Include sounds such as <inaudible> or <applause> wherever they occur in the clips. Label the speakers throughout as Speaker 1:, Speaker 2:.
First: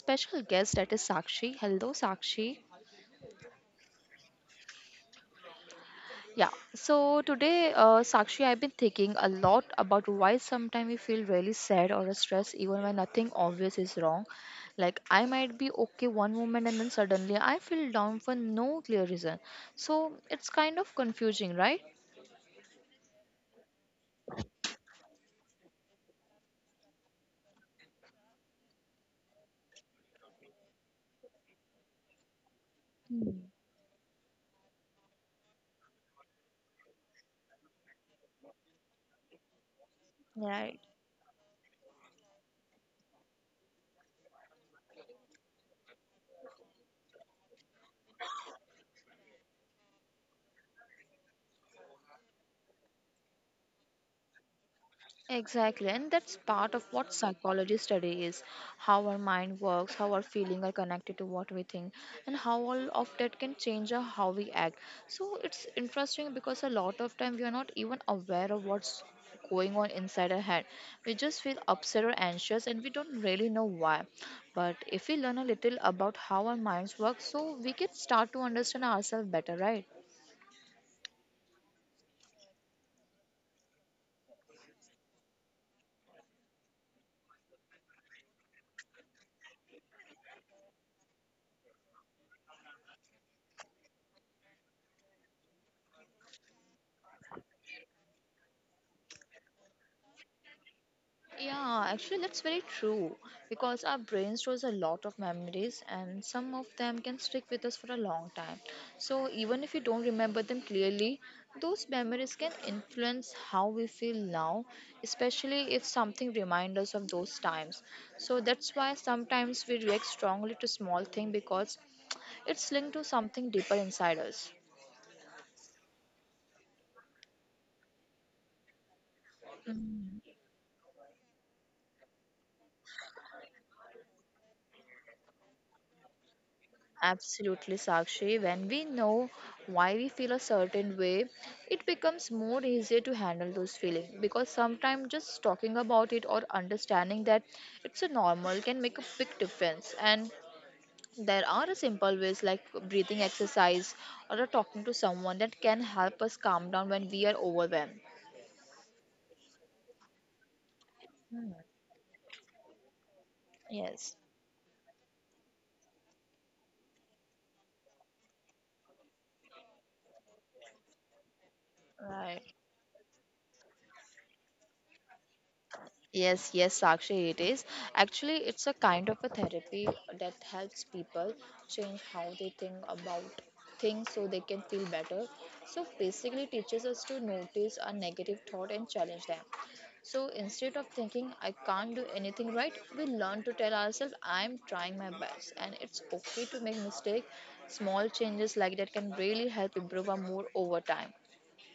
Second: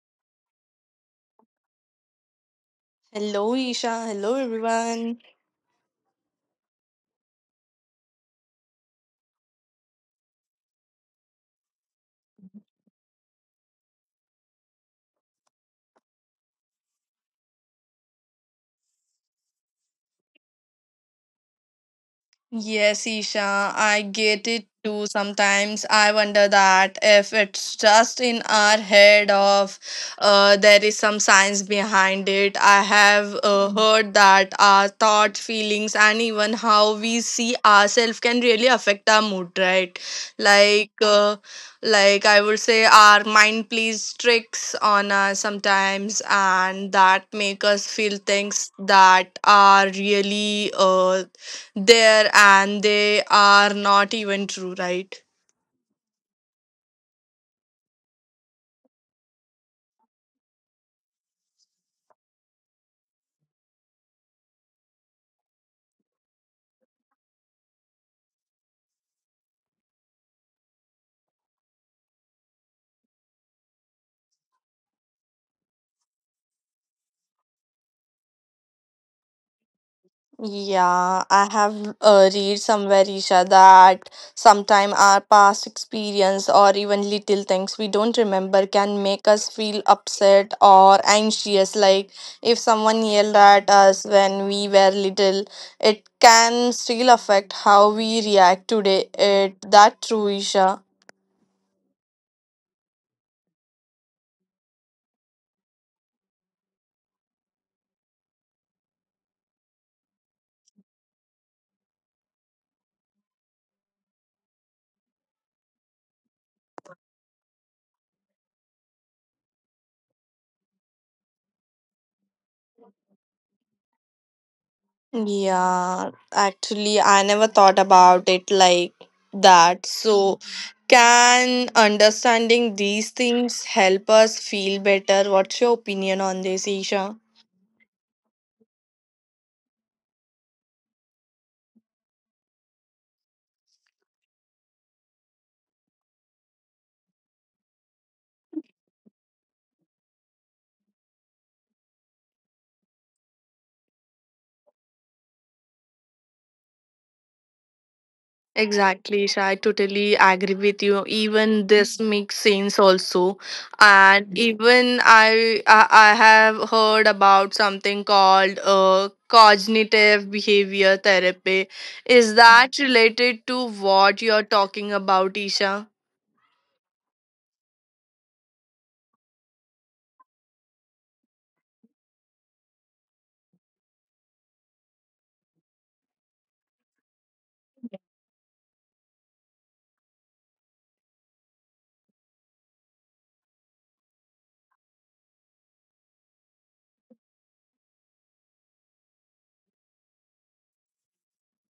Speaker 1: special guest that is Sakshi. Hello Sakshi.
Speaker 2: Hello, Isha. Hello, everyone.
Speaker 1: Yeah. So today Sakshi, I've been thinking a lot about why sometimes we feel really sad or stressed even when nothing obvious is wrong. Like, I might be okay one moment and then suddenly I feel down for no clear reason. So it's kind of confusing, right?
Speaker 2: Yes, Isha, I get it too. Sometimes I wonder that if it's just in our head of there is some science behind it. I have heard that our thoughts, feelings, and even how we see ourselves can really affect our mood, right?
Speaker 1: Yeah.
Speaker 2: Like, uh, like I would say, our mind plays tricks on us sometimes, and that make us feel things that are really there and they are not even true, right?
Speaker 1: Exactly, and that's part of what psychology study is, how our mind works, how our feelings are connected to what we think, and how all of that can change how we act. So it's interesting because a lot of time we are not even aware of what's going on inside our head. We just feel upset or anxious and we don't really know why. But if we learn a little about how our minds work, so we can start to understand ourselves better, right?
Speaker 2: Yeah, I have read somewhere, Isha, that sometime our past experience or even little things we don't remember can make us feel upset or anxious. Like if someone yelled at us when we were little, it can still affect how we react today. It that true, Isha?
Speaker 1: Yeah, actually, that's very true because our brain stores a lot of memories and some of them can stick with us for a long time. So, even if we don't remember them clearly, those memories can influence how we feel now, especially if something reminds us of those times. So, that's why sometimes we react strongly to small things because it's linked to something deeper inside us.
Speaker 2: Yeah, actually, I never thought about it like that.
Speaker 1: Mhm.
Speaker 2: So, can understanding these things help us feel better? What's your opinion on this, Isha?
Speaker 1: Absolutely, Sakshi. When we know why we feel a certain way, it becomes more easier to handle those feelings because sometimes just talking about it or understanding that it's a normal can make a big difference. And there are a simple ways like breathing exercise or a talking to someone that can help us calm down when we are overwhelmed.
Speaker 2: Exactly, Isha. I totally agree with you. Even this makes sense also.
Speaker 1: Yes,
Speaker 2: And Mhm. Even I have heard about something called cognitive behavior therapy. Is Mhm.
Speaker 1: right.
Speaker 2: that related to what you're talking about, Isha?
Speaker 1: Yes, yes, Sakshi, it is. Actually, it's a kind of a therapy that helps people change how they think about things so they can feel better. So, basically, teaches us to notice a negative thought and challenge them. So, instead of thinking, I can't do anything right, we learn to tell ourselves, I'm trying my best. And it's okay to make mistakes. Small changes like that can really help improve our mood over time.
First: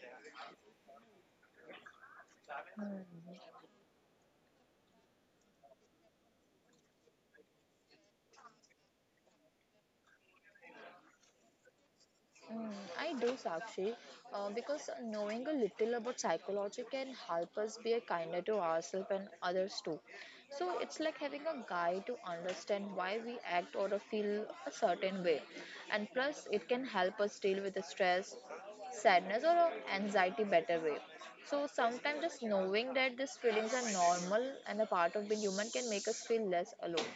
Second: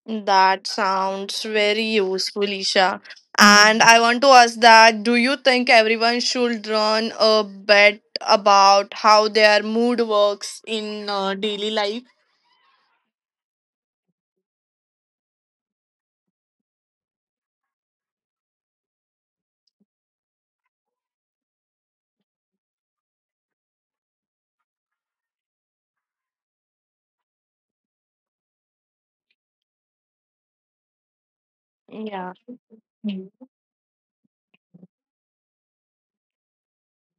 Speaker 2: That sounds very useful, Isha.
Speaker 1: Hmm.
Speaker 2: And I want to ask that do you think everyone should run a bet about how their mood works in daily life?
Speaker 1: Mm, I do, Sakshi, because knowing a little about psychology can help us be kinder to ourselves and others too. So it's like having a guide to understand why we act or feel a certain way. And plus, it can help us deal with the stress, sadness, or anxiety better way. So sometimes
Speaker 2: Yeah.
Speaker 1: just knowing that
Speaker 2: Mm.
Speaker 1: these feelings are normal and a part of being human can make us feel less alone.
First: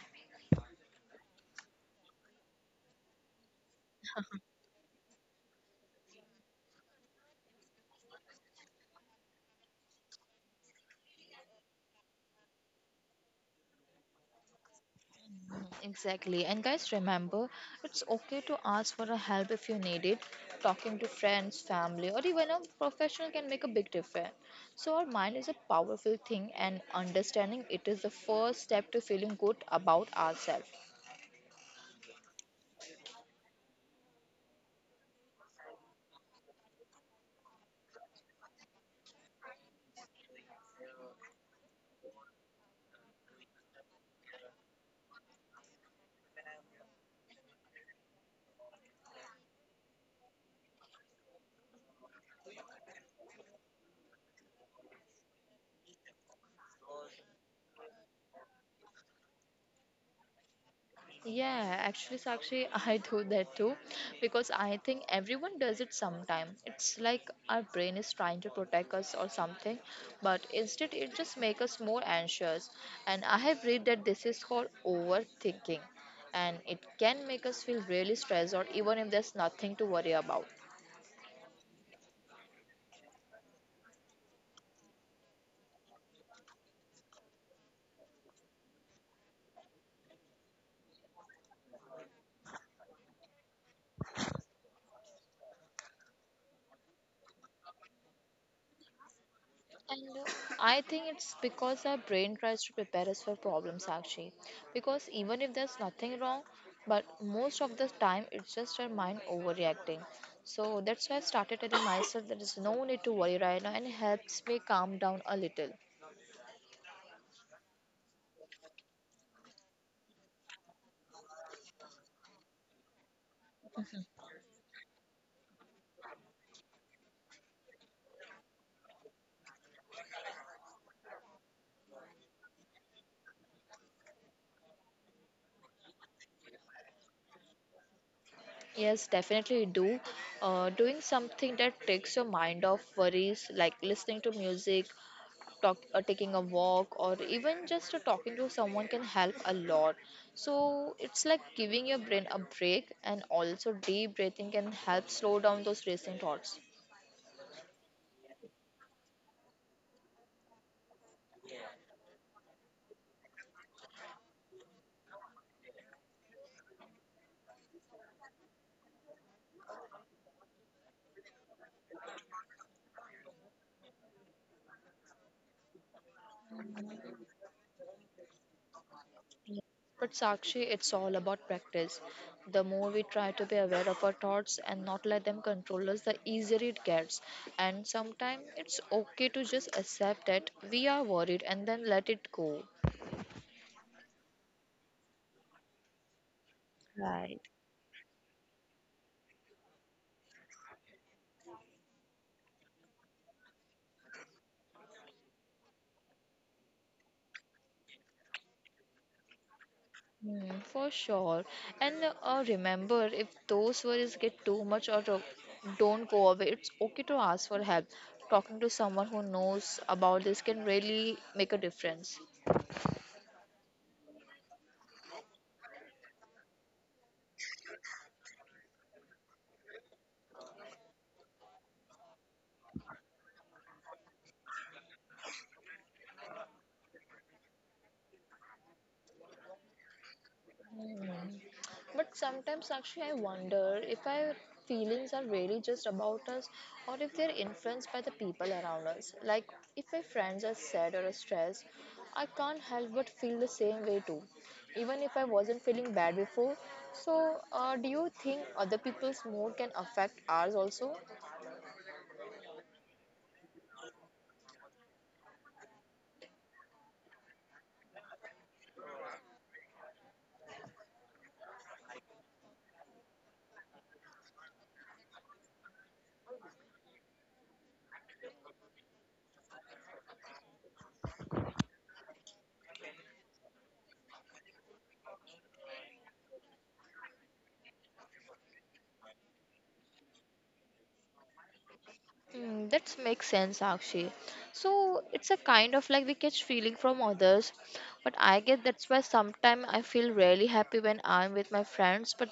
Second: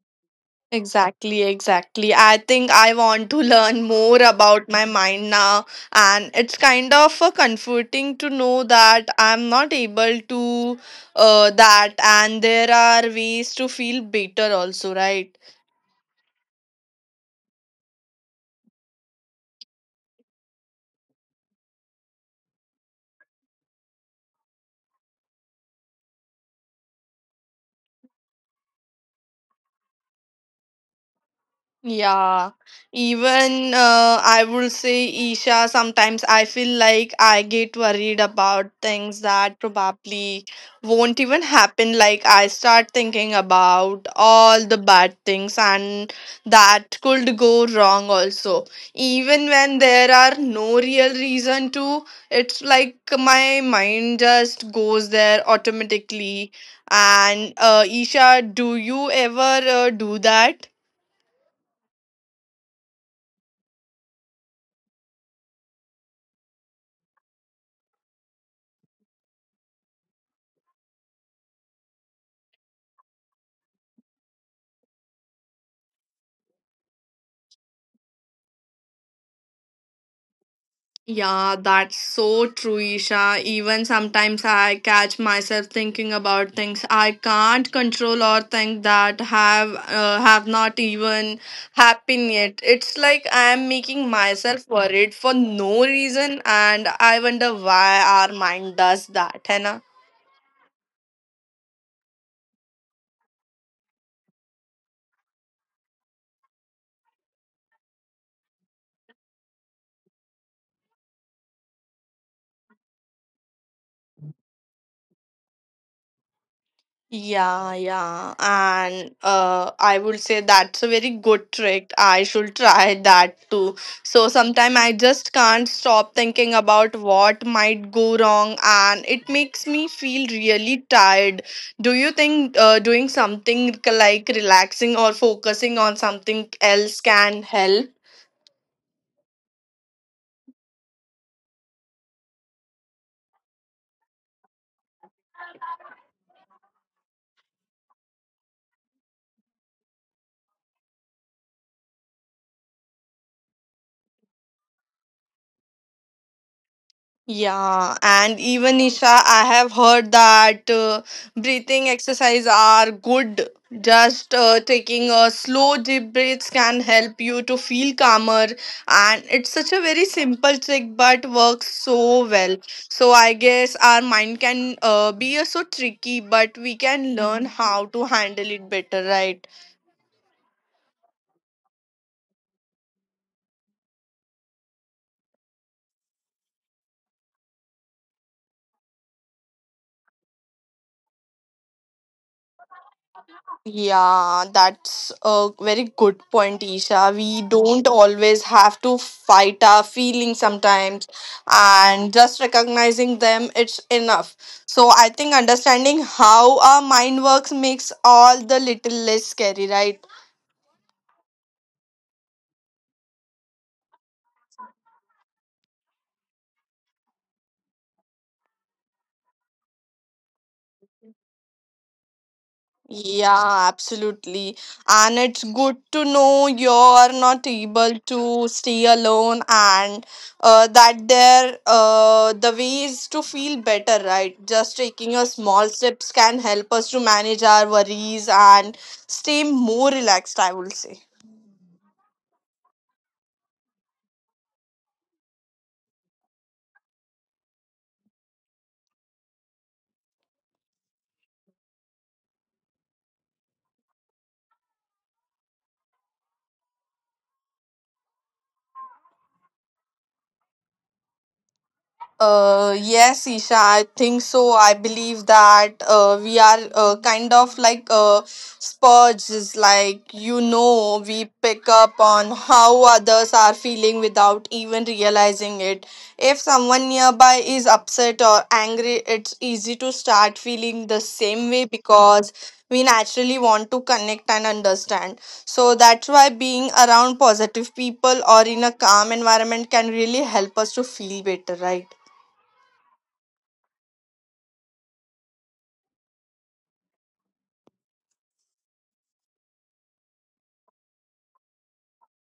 Speaker 2: Exactly, exactly. I think I want to <laughs> learn more about my mind now, and it's kind of comforting to know that I'm not able to and there are ways to feel better also, right?
Speaker 1: Exactly. And guys, remember, it's okay to ask for a help if you need it. Talking to friends, family, or even a professional can make a big difference. So, our mind is a powerful thing, and understanding it is the first step to feeling good about ourselves.
Speaker 2: Yeah, even I would say, Isha, sometimes I feel like I get worried about things that probably won't even happen. Like, I start thinking about all the bad things and that could go wrong also. Even when there are no real reason to, it's like my mind just goes there automatically. And, Isha, do you ever do that?
Speaker 1: Yeah, actually, Sakshi, <laughs> I do that too because I think everyone does it sometime. It's like our brain is trying to protect us or something, but instead it just makes us more anxious. And I have read that this is called overthinking and it can make us feel really stressed or even if there's nothing to worry about.
Speaker 2: Yeah, that's so true, Isha. Even sometimes I catch myself thinking about things I can't control or think that have not even happened yet. It's like I am making myself worried for no reason, and I wonder why our mind does that, Hannah.
Speaker 1: And I think it's because our brain tries to prepare us for problems actually. Because even if there's nothing wrong, but most of the time it's just our mind overreacting. So that's why I started telling myself there is no need to worry right now and it helps me calm down a little.
Speaker 2: Yeah, yeah. And I would say that's a very good trick. I should try <laughs> that too. So sometimes I just can't stop thinking about what might go wrong, and it makes me feel really tired. Do you think doing something like relaxing or focusing on something else can help?
Speaker 1: Yes, definitely do. Doing something that takes your mind off worries, like listening to music, taking a walk or even just talking to someone can help a lot, so it's like giving your brain a break. And also deep breathing can help slow down those racing thoughts.
Speaker 2: Yeah, and even Isha, I have heard that breathing exercise are good. Just taking a slow deep breaths can help you to feel calmer, and it's such a very simple trick but works so well. So I guess our mind can be so tricky, but we can learn how to handle it better, right?
Speaker 1: Yeah, but Sakshi, it's all about practice. The more we try to be aware of our thoughts and not let them control us, the easier it gets. And sometimes it's okay to just accept that we are worried and then let it go.
Speaker 2: Yeah, that's a very good point, Isha.
Speaker 1: Right.
Speaker 2: We don't always have to fight our feelings sometimes, and just recognizing them, it's enough. So, I think understanding how our mind works makes all the little less scary, right?
Speaker 1: Mm, for sure. And Remember, if those worries get too much or don't go away, it's okay to ask for help. Talking to someone who knows about this can really make a difference.
Speaker 2: Yeah, absolutely. And it's good to know you're not able to stay alone and that there the ways to feel better, right? Just taking a small steps can help us to manage our worries and stay more relaxed, I would say.
Speaker 1: Hmm. But sometimes, actually, I wonder if our feelings are really just about us or if they're influenced by the people around us. Like, if my friends are sad or stressed, I can't help but feel the same way too, even if I wasn't feeling bad before. So, do you think other people's mood can affect ours also?
Speaker 2: Yes, Isha, I think so. I believe that we are kind of like spurges, like you know, we pick up on how others are feeling without even realizing it. If someone nearby is upset or angry, it's easy to start feeling the same way because we naturally want to connect and understand. So that's why being around positive people or in a calm environment can really help us to feel better, right?
Speaker 1: Mm, that makes sense, Akshi. So it's a kind of like we catch feeling from others, but I get that's why sometimes I feel really happy when I'm with my friends, but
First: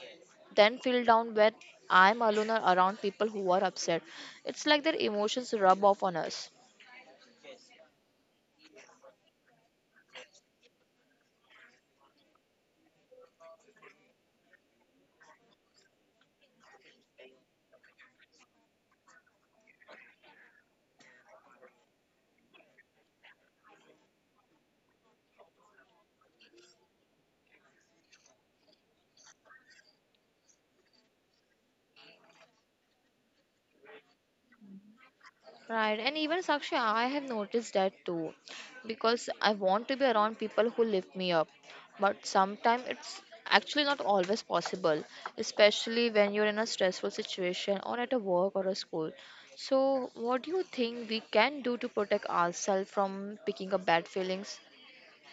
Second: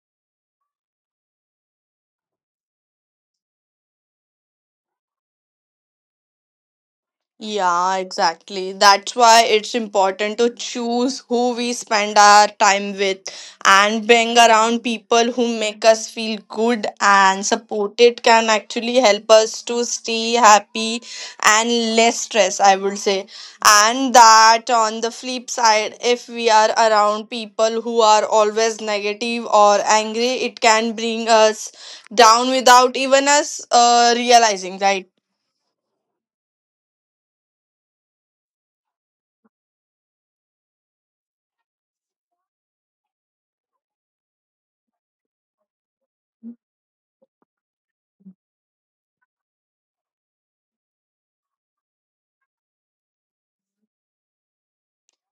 Speaker 1: then feel down when I'm alone or around people who are upset. It's like their emotions rub off on us.
Speaker 2: Yeah, exactly. That's why it's important to choose who we spend our time with and being around people who make us feel good and supported can actually help us to stay happy and less stress, I would say. And that on the flip side, if we are around people who are always negative or angry, it can bring us down without even us realizing, right?
Speaker 1: Right, and even Sakshi, I have noticed that too, because I want to be around people who lift me up, but sometimes it's actually not always possible, especially when you're in a stressful situation or at a work or a school. So, what do you think we can do to protect ourselves from picking up bad feelings?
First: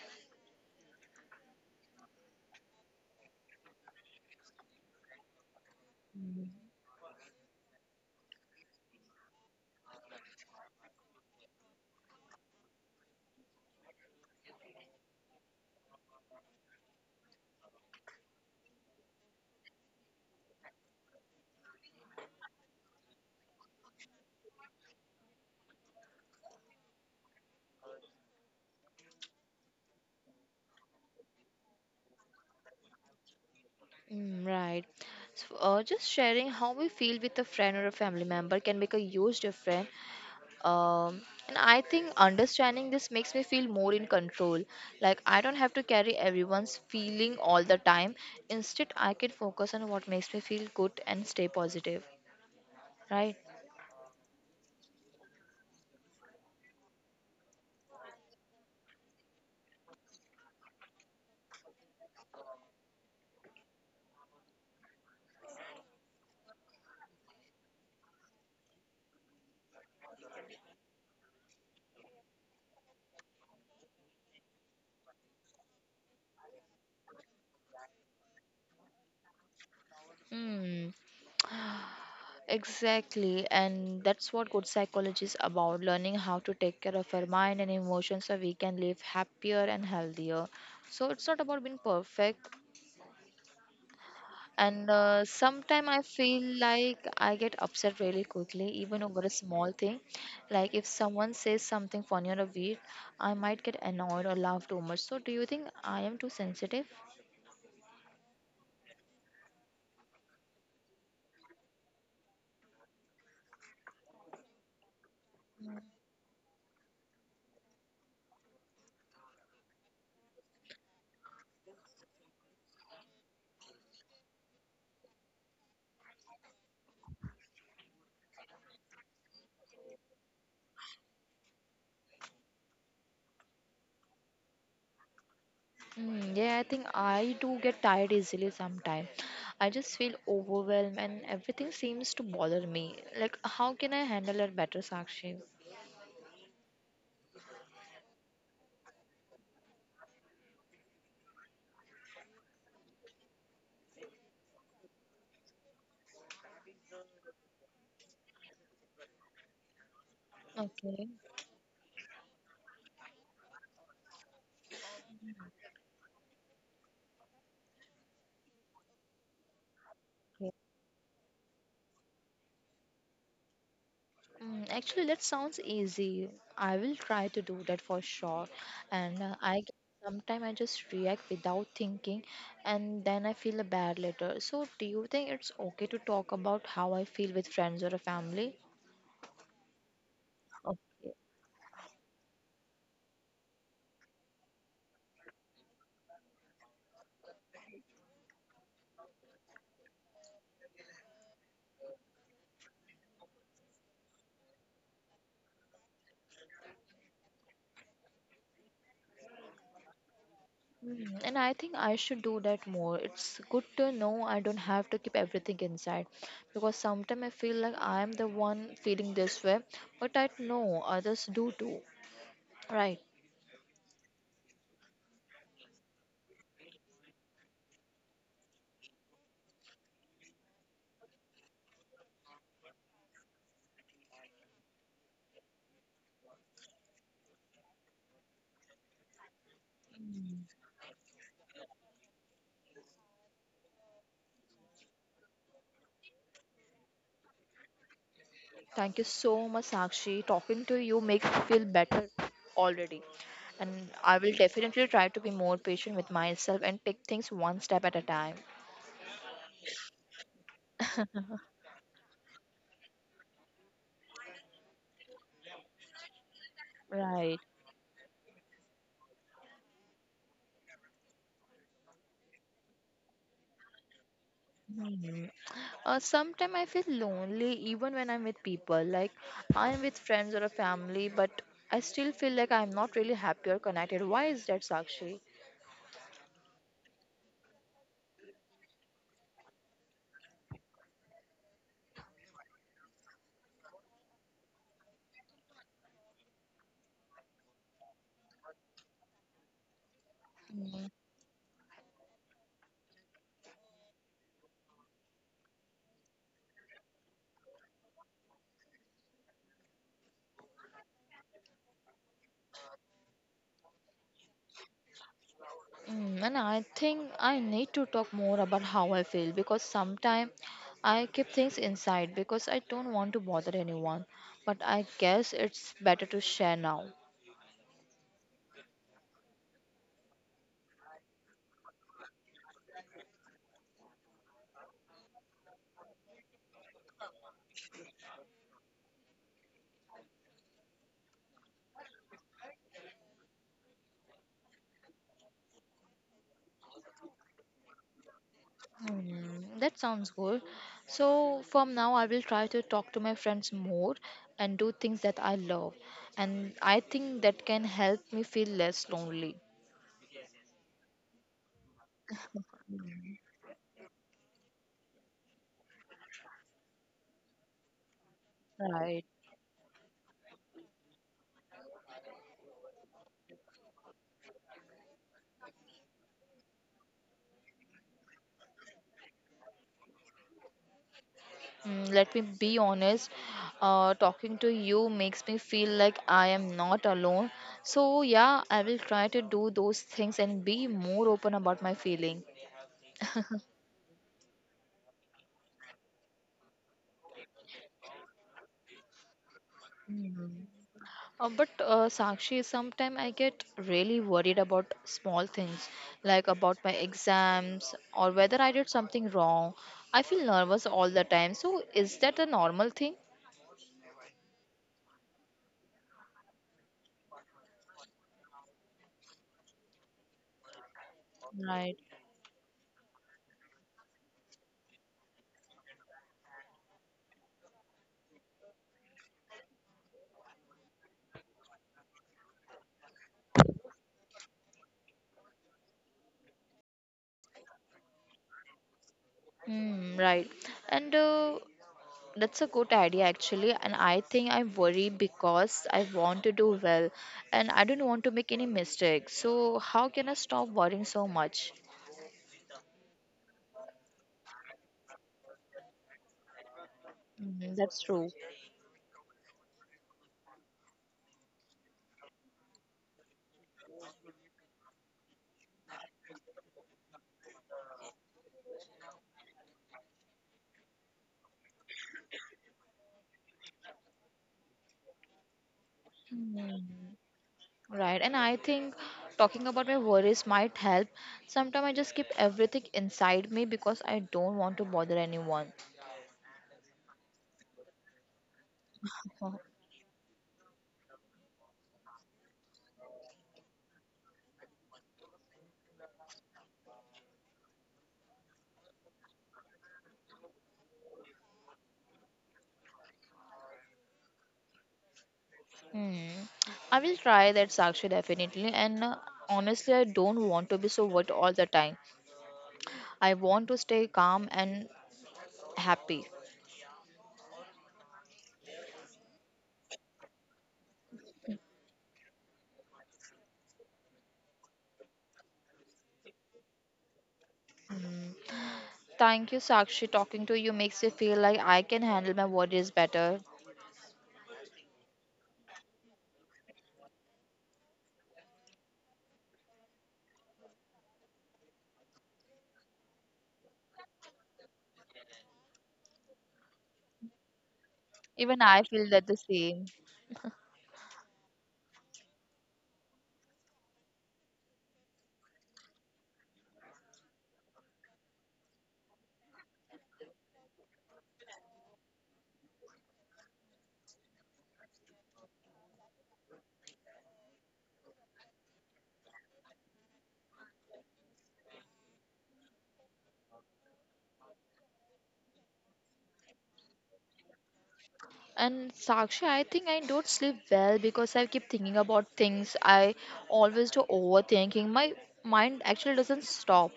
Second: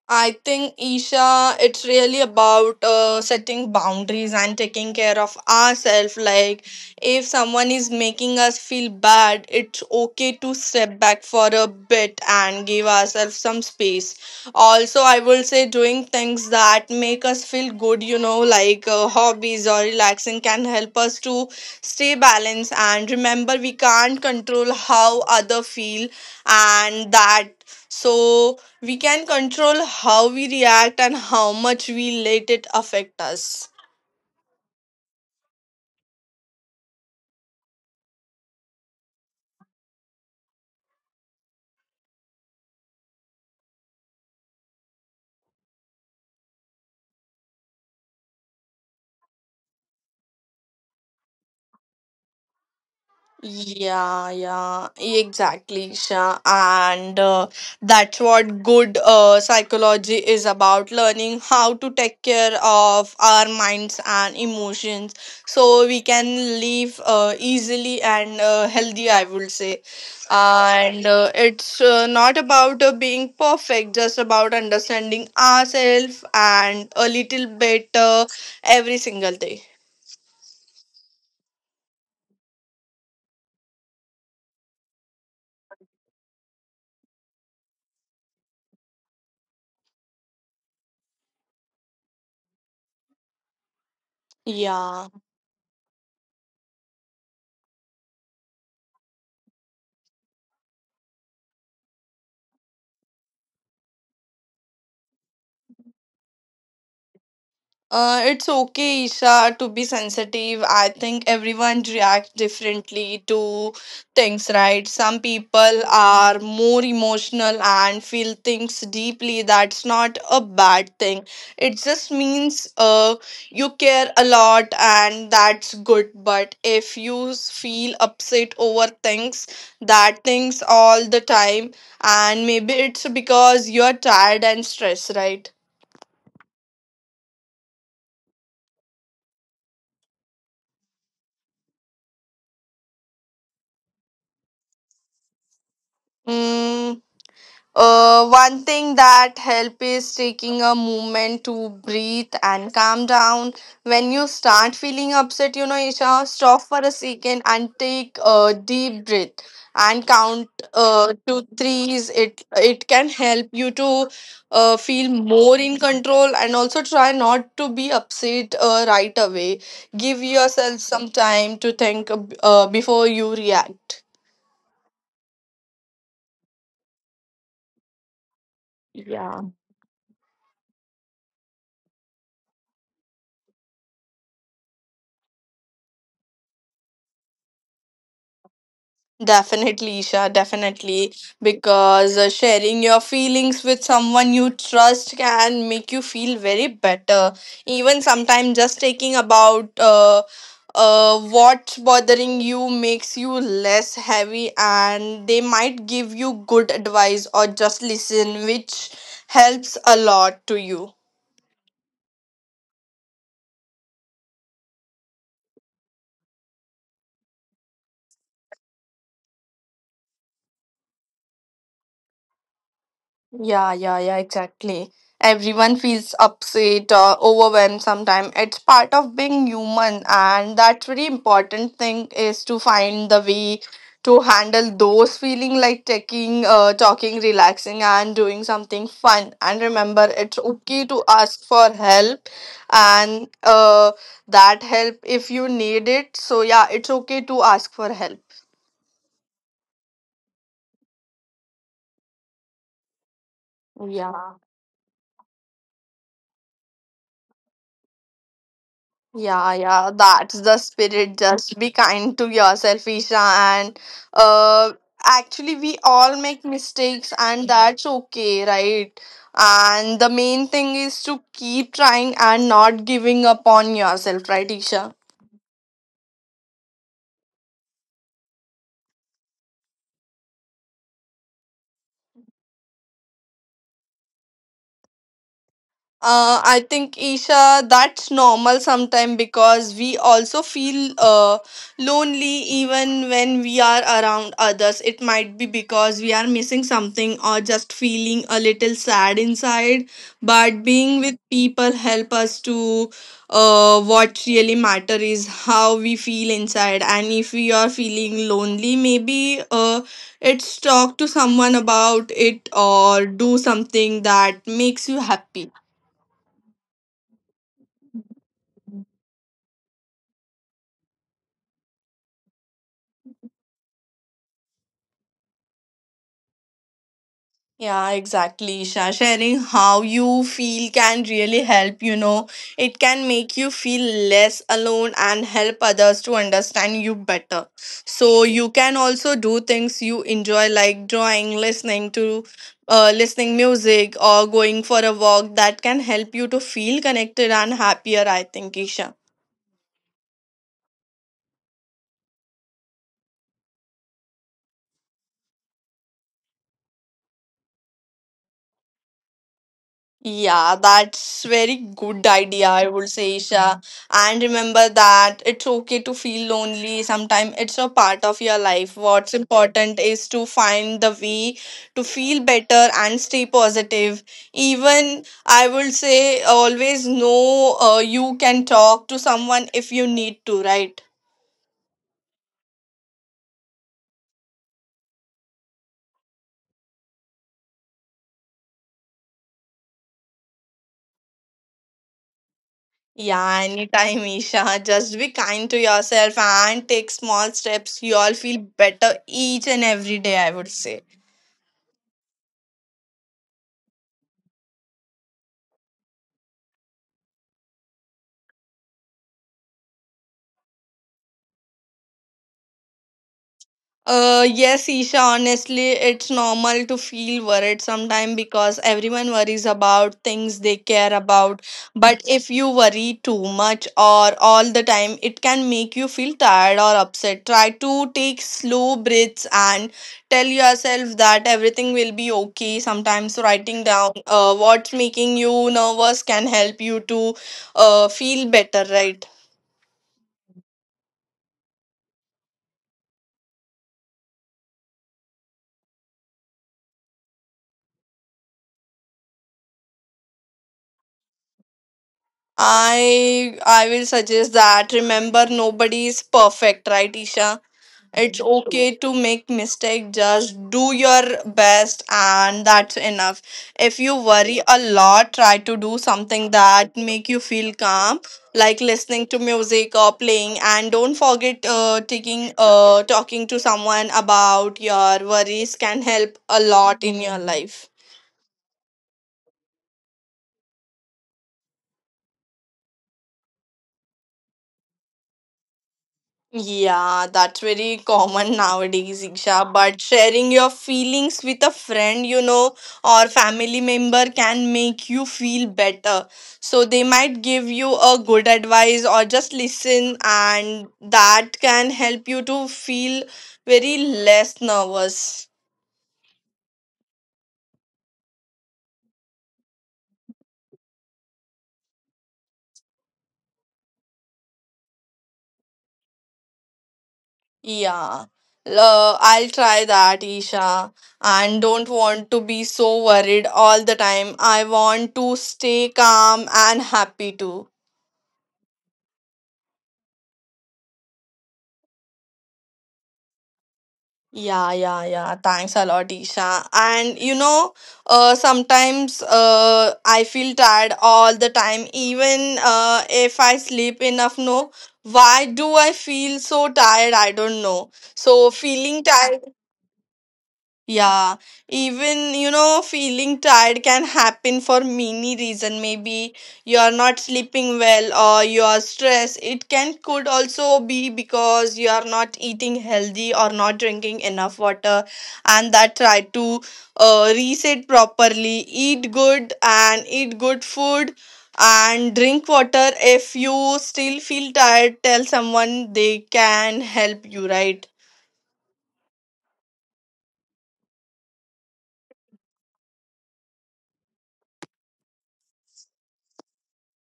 Speaker 2: I think, Isha, it's really about setting boundaries and taking care of ourselves. Like, if someone is making us feel bad, it's okay to step back for a bit and give ourselves some space. Also, I will say doing things that make us feel good, you know, like hobbies or relaxing, can help us to stay balanced. And remember, we can't control how other feel, and that so we can control how we react and how much we let it affect us.
Speaker 1: Mm, right. So, just sharing how we feel with a friend or a family member can make a huge difference. um, and I think understanding this makes me feel more in control. Like, I don't have to carry everyone's feeling all the time. Instead, I can focus on what makes me feel good and stay positive, right?
Speaker 2: Yeah, yeah, exactly, Isha. And that's what good psychology is about learning how to take care of our minds and emotions so we can live easily and healthy, I would say. And it's not about being perfect, just about understanding ourselves and a little better every single day.
Speaker 1: Hmm. Exactly, and that's what good psychology is about, learning how to take care of our mind and emotions so we can live happier and healthier. So it's not about being perfect. And
Speaker 2: Yeah.
Speaker 1: Sometime I feel like I get upset really quickly even over a small thing. Like, if someone says something funny or weird, I might get annoyed or laugh too much. So do you think I am too sensitive?
Speaker 2: It's okay, Isha, to be sensitive. I think everyone reacts differently to things, right? Some people are more emotional and feel things deeply. That's not a bad thing. It just means you care a lot, and that's good. But if you feel upset over things, that things all the time, and maybe it's because you're tired and stressed, right?
Speaker 1: Mm, yeah, I think I do get tired easily sometimes. I just feel overwhelmed and everything seems to bother me. Like, how can I handle it better, Sakshi?
Speaker 2: Mm. One thing that help is taking a moment to breathe and calm down. When you start feeling upset, you know, Isha, stop for a second and take a deep breath and count
Speaker 1: Okay.
Speaker 2: to threes. It can help you to feel more in control and also try not to be upset right away. Give yourself some time to think before you react.
Speaker 1: Mm, actually, that sounds easy. I will try to do that for sure. And
Speaker 2: Yeah.
Speaker 1: I sometimes I just react without thinking, and then I feel bad later. So, do you think it's okay to talk about how I feel with friends or a family?
Speaker 2: Definitely, Isha, definitely.
Speaker 1: Okay.
Speaker 2: Because sharing your feelings with someone you trust can make you feel very better. Even sometimes just taking about what's bothering you makes you less heavy, and they might give you good advice or just listen, which helps a lot to you.
Speaker 1: Mm, and I think I should do that more. It's good to know I don't have to keep everything inside because sometimes I feel like I am the one feeling this way, but I know others do too, right?
Speaker 2: Yeah, yeah, yeah, exactly. Everyone feels upset or overwhelmed sometimes. It's part of being human, and that's very important thing is to find the way to handle those feeling like taking, talking, relaxing, and doing something fun. And remember, it's okay to ask for help, and that help if you need it. So yeah, it's okay to ask for help.
Speaker 1: Thank you so much, Sakshi. Talking to you makes me feel better already. And I will
Speaker 2: Yeah.
Speaker 1: definitely try to be more patient with myself and take things one step at a time.
Speaker 2: Yeah, yeah, that's the spirit. Just be kind to yourself, Isha. And uh, actually, we all make mistakes,
Speaker 1: Right.
Speaker 2: and that's okay, right? And the main thing is to keep trying and not giving up on yourself, right, Isha?
Speaker 1: Hmm. Sometimes I feel lonely even when I'm with people. Like, I'm with friends or a family, but I still feel like I'm not really happy or connected. Why is that, Sakshi?
Speaker 2: I think Isha, that's normal sometime because we also feel lonely even when we are around others. It might be because we are missing something or just feeling a little sad inside. But being with people help us to what really matter is how we feel inside. And if we are feeling lonely, maybe it's talk to someone about it or do something that makes you happy.
Speaker 1: Mm, and I think I need to talk more about how I feel because sometimes I keep things inside because I don't want to bother anyone. But I guess it's better to share now.
Speaker 2: Yeah, exactly, Isha. Sharing how you feel can really help, you know. It can make you feel less alone and help others to understand you better. So you can also do things you enjoy like drawing, listening music or going for a walk that can help you to feel connected and happier, I think, Isha.
Speaker 1: Mm, that sounds good. So from now, I will try to talk to my friends more and do things that I love. And I think that can help me feel less lonely.
Speaker 2: Yeah, that's very good idea, I would say, Isha. And remember that it's okay to feel lonely. Sometimes it's a part of your life.
Speaker 1: Right.
Speaker 2: What's important is to find the way to feel better and stay positive. Even I would say always know you can talk to someone if you need to, right?
Speaker 1: Mm, let me be honest, talking to you makes me feel like I am not alone. So, yeah, I will try to do those things and be more open about my feeling.
Speaker 2: Yeah, anytime, Isha. Just be kind to yourself and take small steps. You all feel better each and every day, I
Speaker 1: Mm.
Speaker 2: would say.
Speaker 1: But Sakshi, sometimes I get really worried about small things, like about my exams or whether I did something wrong. I feel nervous all the time. So, is that a normal thing?
Speaker 2: Yes, Isha, honestly, it's normal to feel worried sometimes because everyone worries about things they care about.
Speaker 1: Right.
Speaker 2: But if you worry too much or all the time, it can make you feel tired or upset. Try to take slow breaths and tell yourself that everything will be okay. Sometimes writing down what's making you nervous can help you to feel better, right?
Speaker 1: Mm, right. And That's a good idea actually, and I think I worry because I want to do well and I don't want to make any mistakes. So, how can I stop worrying so much?
Speaker 2: I will suggest that remember nobody is perfect, right, Isha?
Speaker 1: Mm, that's true.
Speaker 2: It's okay to make mistake. Just do your best, and that's enough. If you worry a lot, try to do something that make you feel calm, like listening to music or playing. And don't forget, taking talking to someone about your worries can help a lot
Speaker 1: Mm,
Speaker 2: in your life.
Speaker 1: right, and I think talking about my worries might help. Sometimes I just keep everything inside me because I don't want to bother anyone.
Speaker 2: Yeah, that's very common nowadays,
Speaker 1: Oh.
Speaker 2: Isha. But sharing your feelings with a friend, you know, or family member can make you feel better. So they might give you a good advice or just listen, and that can help you to feel very less nervous.
Speaker 1: Hmm. I will try that, Sakshi, definitely. And Honestly, I don't want to be so worried all the time. I want to stay calm and happy.
Speaker 2: Yeah. I'll try that, Isha. And don't want to be so worried all the time. I want to stay calm and happy too.
Speaker 1: Mm. Thank you, Sakshi. Talking to you makes me feel like I can handle my worries better.
Speaker 2: Yeah, yeah, yeah. Thanks a lot, Isha. And you know, sometimes I feel tired all the time, even if I sleep enough. No, why do I feel so tired? I don't know. So,
Speaker 1: Even I
Speaker 2: feeling
Speaker 1: feel that the
Speaker 2: tired
Speaker 1: same.
Speaker 2: yeah, even you know, feeling tired can happen for many reason. Maybe you are not sleeping well or you are stressed. It can could also be because you are not eating healthy or not drinking enough water, and that try to reset properly. Eat good and eat good food and drink water. If you still feel tired, tell someone they can help you. Right.
Speaker 1: And Sakshi, I think I don't sleep well because I keep thinking about things. I always do overthinking. My mind actually doesn't stop.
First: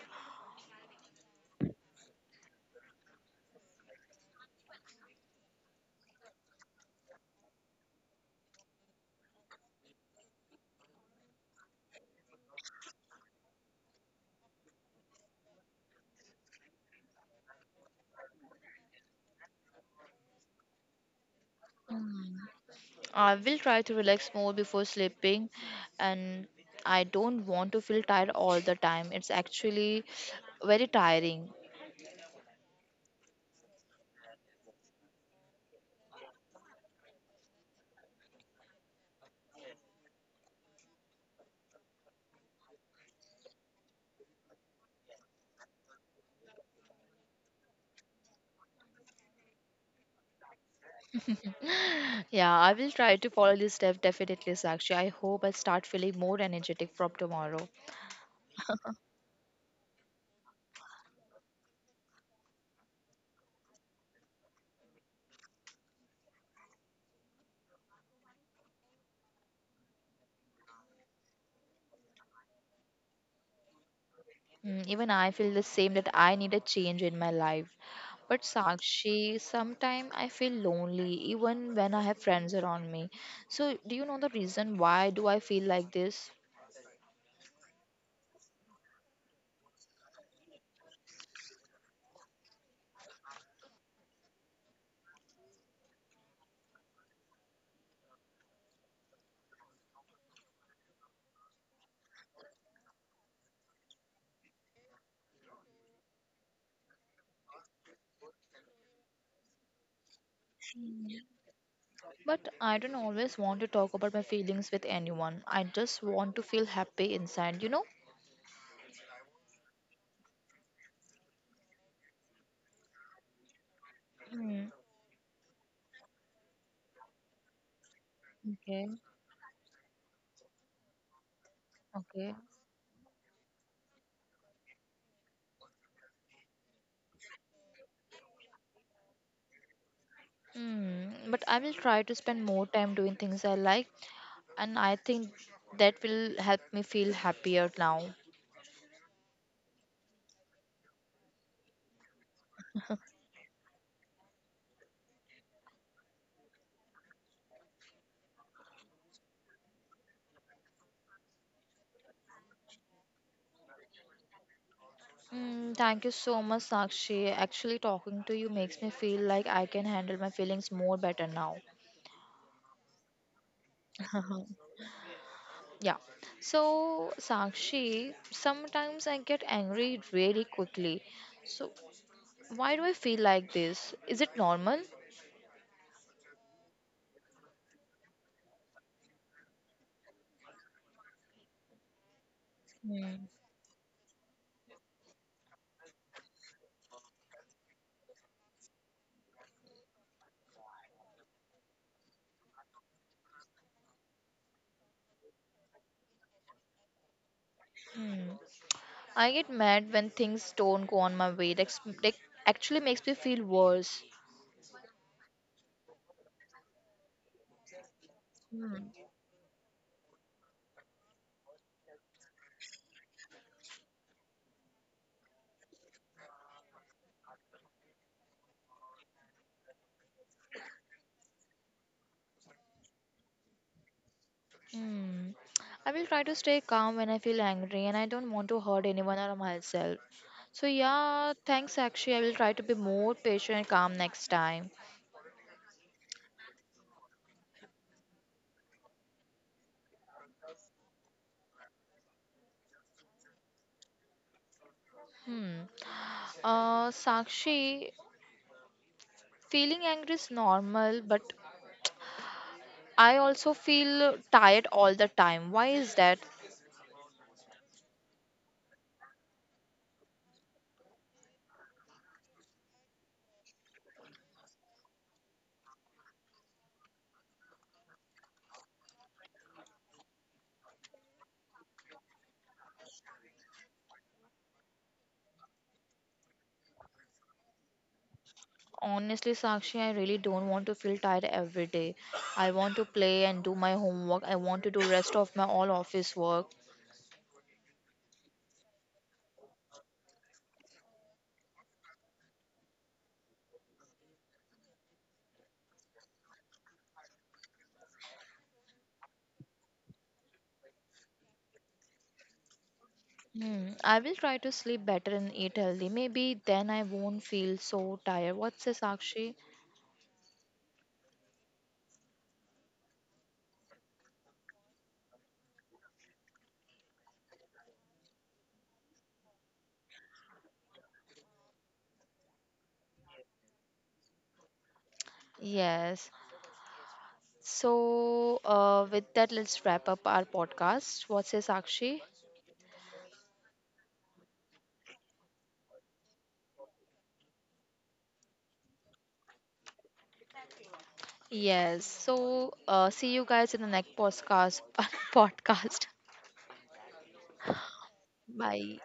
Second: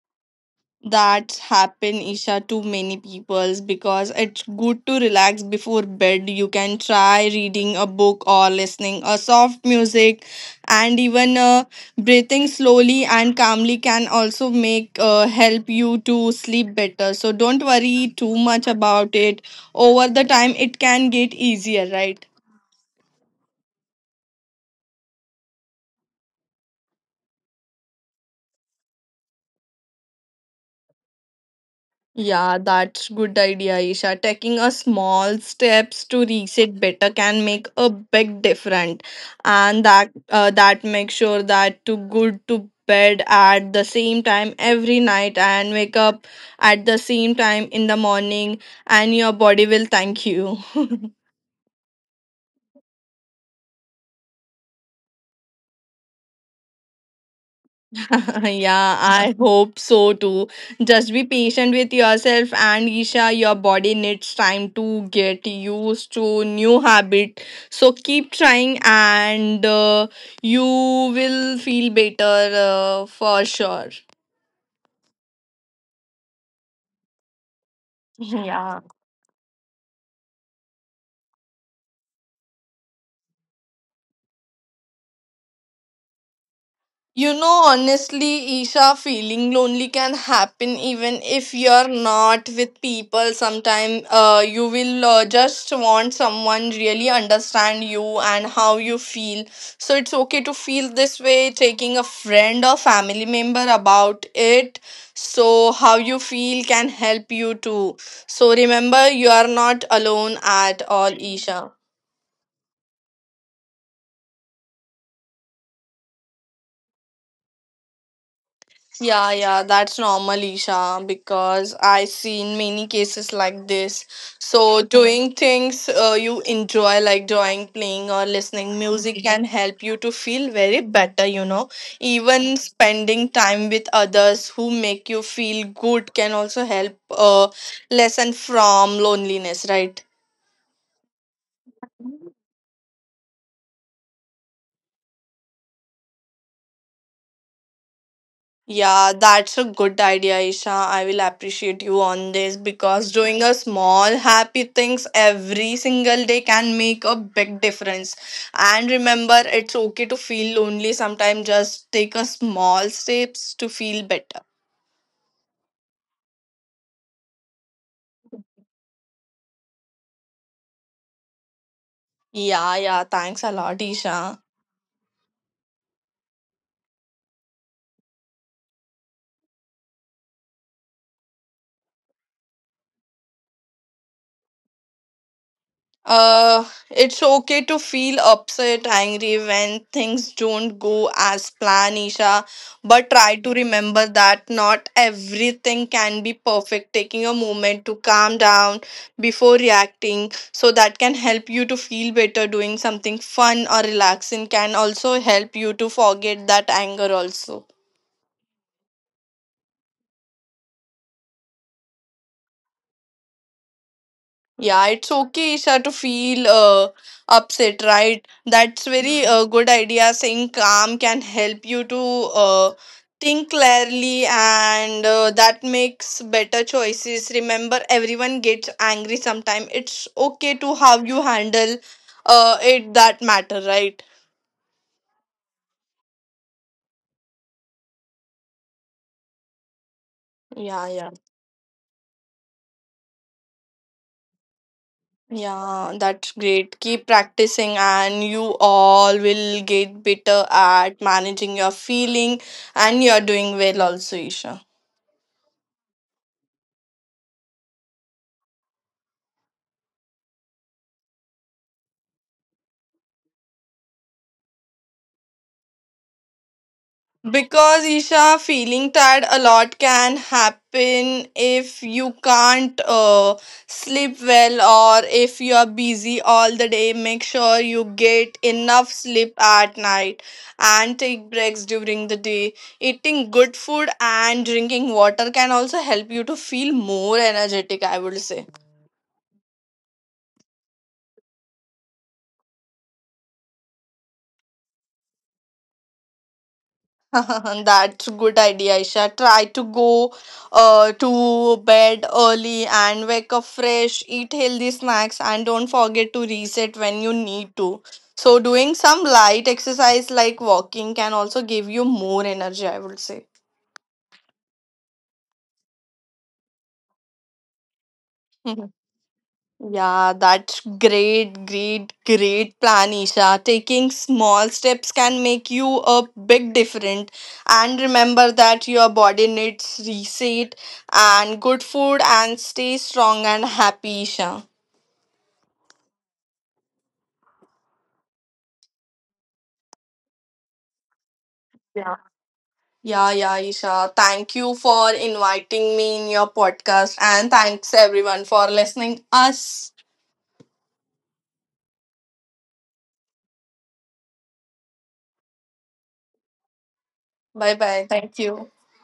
Speaker 2: That's happen, Isha, to many peoples because it's good to relax before bed. You can try reading a book or listening a soft music, and even breathing slowly and calmly can also make help you to sleep better. So don't worry too much about it. Over the time, it can get easier, right?
Speaker 1: Hmm. I will try to relax more before sleeping, and I don't want to feel tired all the time. It's actually very tiring.
Speaker 2: Yeah, that's good idea, Isha. Taking a small steps to reset better can make a big difference, and that makes sure that to good to bed at the same time every night and wake up at the same time in the morning, and your body will thank you. <laughs>
Speaker 1: Yeah, I will try to follow this step definitely, Sakshi. I hope I start feeling more energetic from tomorrow.
Speaker 2: <laughs> Yeah, I hope so too. Just be patient with yourself and Isha, your body needs time to get used to new habit. So keep trying and you will feel better for sure.
Speaker 1: Mm, even I feel the same that I need a change in my life. But Sakshi, sometimes I feel lonely even when I have friends around me. So, do you know the reason why do I feel like this?
Speaker 2: You know, honestly, Isha, feeling lonely can happen even if you're not with people. Sometimes you will just want someone really understand you and how you feel. So it's okay to feel this way. Taking a friend or family member about it, so how you feel can help you too. So remember, you are not alone at all, Isha.
Speaker 1: But I don't always want to talk about my feelings with anyone. I just want to feel happy inside, you know?
Speaker 2: Yeah, yeah, that's normal, Isha, because I seen many cases like this.
Speaker 1: Mm.
Speaker 2: So, doing things you enjoy, like drawing, playing, or listening
Speaker 1: Okay,
Speaker 2: music, can help you to feel very better, you know.
Speaker 1: okay.
Speaker 2: Even spending time with others who make you feel good can also help lessen from loneliness, right?
Speaker 1: Hmm. But I will try to spend more time doing things I like, and I think that will help me feel happier now.
Speaker 2: Yeah, that's a good idea, Isha. I will appreciate you on this because doing a small happy things every single day can make a big difference. And remember, it's okay to feel lonely sometimes. Just take a small steps to feel better.
Speaker 1: Mm, thank you so much, Sakshi. Actually, talking to you makes me feel like I can handle my feelings more better now.
Speaker 2: Yeah, yeah. Thanks a lot, Isha.
Speaker 1: <laughs> Yeah. So, Sakshi, sometimes I get angry really quickly. So, why do I feel like this? Is it normal?
Speaker 2: Uh, it's okay to feel upset, angry when things don't go as planned, Isha. But
Speaker 1: Hmm.
Speaker 2: try to remember that not everything can be perfect. Taking a moment to calm down before reacting, so that can help you to feel better. Doing something fun or relaxing can also help you to forget that anger, also.
Speaker 1: Hmm. I get mad when things don't go on my way. That actually makes me feel worse.
Speaker 2: Yeah, it's okay, Isha, to feel upset, right? That's
Speaker 1: Hmm.
Speaker 2: very good idea. Saying calm can help you to uh, think clearly, and that makes better choices. Remember, everyone gets angry sometime. It's okay to how you handle it that matter, right?
Speaker 1: Hmm. I will try to stay calm when I feel angry and I don't want to hurt anyone or myself. So
Speaker 2: Yeah, yeah.
Speaker 1: yeah, thanks Sakshi. I will try to be more patient and calm next time.
Speaker 2: Yeah, that's great. Keep practicing, and you all will get better at managing your feeling, and you're doing well also, Isha.
Speaker 1: Hmm. Sakshi, feeling angry is normal, but I also feel tired all the time. Why is that?
Speaker 2: Because Isha, feeling tired a lot can happen if you can't sleep well or if you are busy all the day. Make sure you get enough sleep at night and take breaks during the day. Eating good food and drinking water can also help you to feel more energetic, I would say.
Speaker 1: Honestly, Sakshi, I really don't want to feel tired every day. I want to play and do my homework. I want to do rest of my all office work.
Speaker 2: <laughs> That's a good idea, Isha. Try to go to bed early and wake up fresh, eat healthy snacks, and don't forget to reset when you need to. So, doing some light exercise like walking can also give you more energy, I would say.
Speaker 1: Hmm, I will try to sleep better and eat healthy. Maybe then I won't feel so tired. What's this,
Speaker 2: <laughs>
Speaker 1: Sakshi?
Speaker 2: Yeah, that's great plan, Isha. Taking small steps can make you a big difference. And remember that your body needs reset and good food and stay strong and happy, Isha.
Speaker 1: Yes. So, with that, let's wrap up our podcast. What's this,
Speaker 2: Yeah.
Speaker 1: Sakshi?
Speaker 2: Yeah, yeah, Isha. Thank you for inviting me in your podcast and thanks everyone for listening us.
Speaker 1: Yes. So, see you guys in the next podcast. <laughs> podcast.
Speaker 2: Bye bye. Thank you.
Speaker 1: Bye.